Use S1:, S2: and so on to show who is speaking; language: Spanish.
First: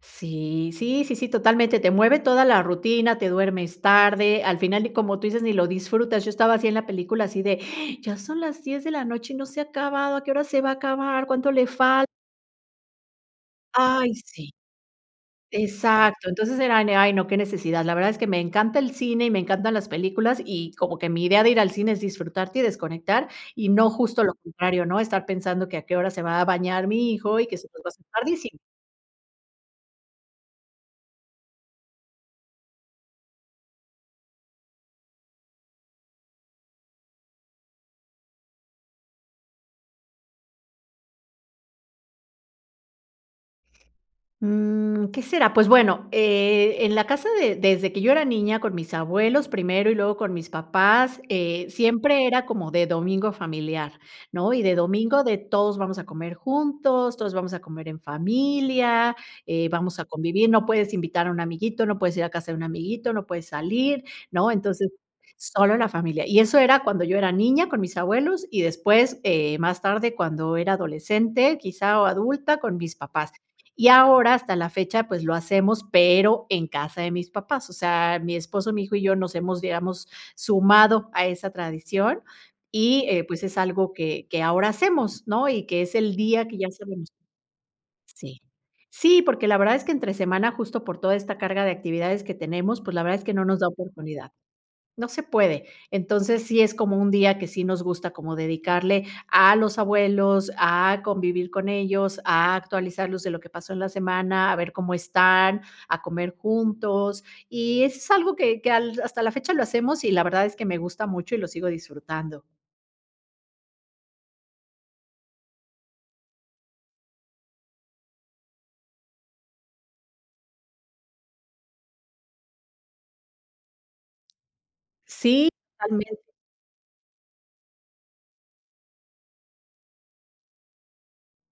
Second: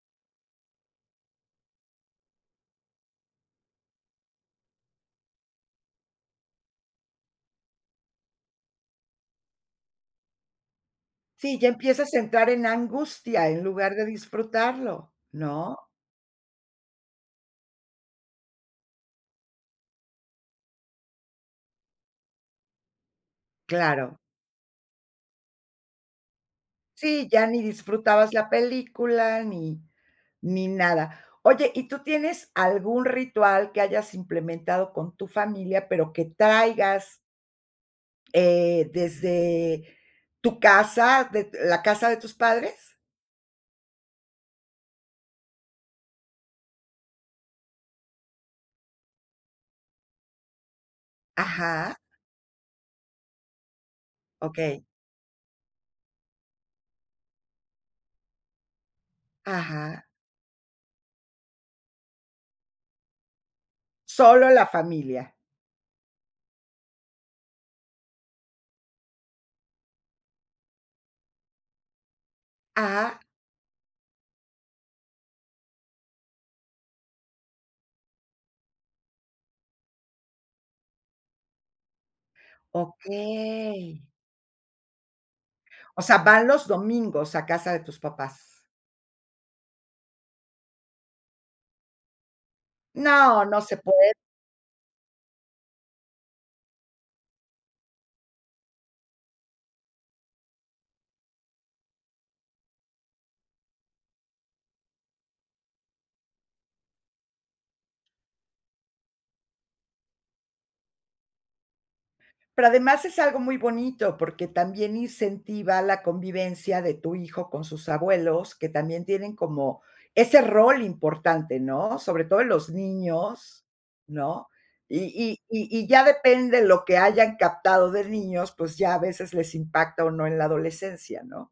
S1: Sí, sí, sí, sí, totalmente, te mueve toda la rutina, te duermes tarde, al final y como tú dices, ni lo disfrutas, yo estaba así en la película así de, ya son las 10 de la noche y no se ha acabado, ¿a qué hora se va a acabar? ¿Cuánto
S2: Sí,
S1: le
S2: ya
S1: falt?
S2: empiezas a entrar en la angustia, en lugar de
S1: Ay, sí.
S2: disfrutarlo, ¿no?
S1: Exacto. Entonces, era de: "Ay, no, qué necesidad". La verdad es que me encanta el cine y me encantan las películas, y como que mi idea de ir al cine es disfrutarte y desconectar, y no
S2: Claro.
S1: justo lo contrario, ¿no? Estar pensando que a qué hora se va a bañar mi
S2: Sí,
S1: hijo y
S2: ya
S1: que
S2: ni
S1: se nos va a hacer
S2: disfrutabas la
S1: tardísimo.
S2: película ni, ni nada. Oye, ¿y tú tienes algún ritual que hayas implementado con tu familia, pero que traigas? ¿eh, desde tu casa, de la casa de tus padres?
S1: Mm, ¿Qué será? Pues, bueno, eh, en la casa de desde que yo era niña, con mis abuelos, primero, y luego con mis papás, eh,
S2: Ajá.
S1: siempre era como de domingo familiar, ¿no? Y de
S2: Okey.
S1: domingo de todos vamos a comer juntos, todos vamos a comer en familia, eh, vamos a
S2: Ajá.
S1: convivir, no puedes invitar a un amiguito, no puedes ir a casa de un amiguito, no puedes salir,
S2: Solo
S1: ¿no?
S2: la
S1: Entonces,
S2: familia.
S1: solo la familia. Y eso era cuando yo era niña, con mis abuelos, y después, eh, más tarde, cuando era adolescente, quizá, o adulta, con mis
S2: Ajá.
S1: papás. Y ahora, hasta la fecha, pues, lo hacemos, pero en casa de mis papás. O sea, mi esposo, mi hijo y yo nos hemos, digamos, sumado a esa tradición, y, eh, pues, es algo
S2: Okey.
S1: que que ahora hacemos, ¿no? Y que es
S2: O
S1: el
S2: sea, van
S1: día que ya
S2: los
S1: sabemos.
S2: domingos a casa de tus
S1: Sí.
S2: papás.
S1: Sí, porque la verdad es que entre semana, justo, por toda esta carga de actividades que tenemos, pues, la verdad es que no
S2: No,
S1: nos
S2: no
S1: da
S2: sé puede.
S1: oportunidad, no se puede. Entonces, sí es como un día que sí nos gusta como dedicarle a los abuelos, a convivir con ellos, a actualizarlos de lo que pasó en la semana, a ver cómo están, a comer juntos, y eso es algo que que al hasta la fecha lo hacemos y la verdad es que me gusta mucho y lo sigo disfrutando.
S2: Pero además es algo muy bonito, porque también incentiva la convivencia de tu hijo con sus abuelos, que también tienen como ese rol importante, ¿no? Sobre todo en los niños, ¿no? Y y
S1: Sí,
S2: y y
S1: al
S2: ya
S1: men
S2: depende lo que hayan captado de niños, pues ya a veces les impacta o no en la adolescencia, ¿no?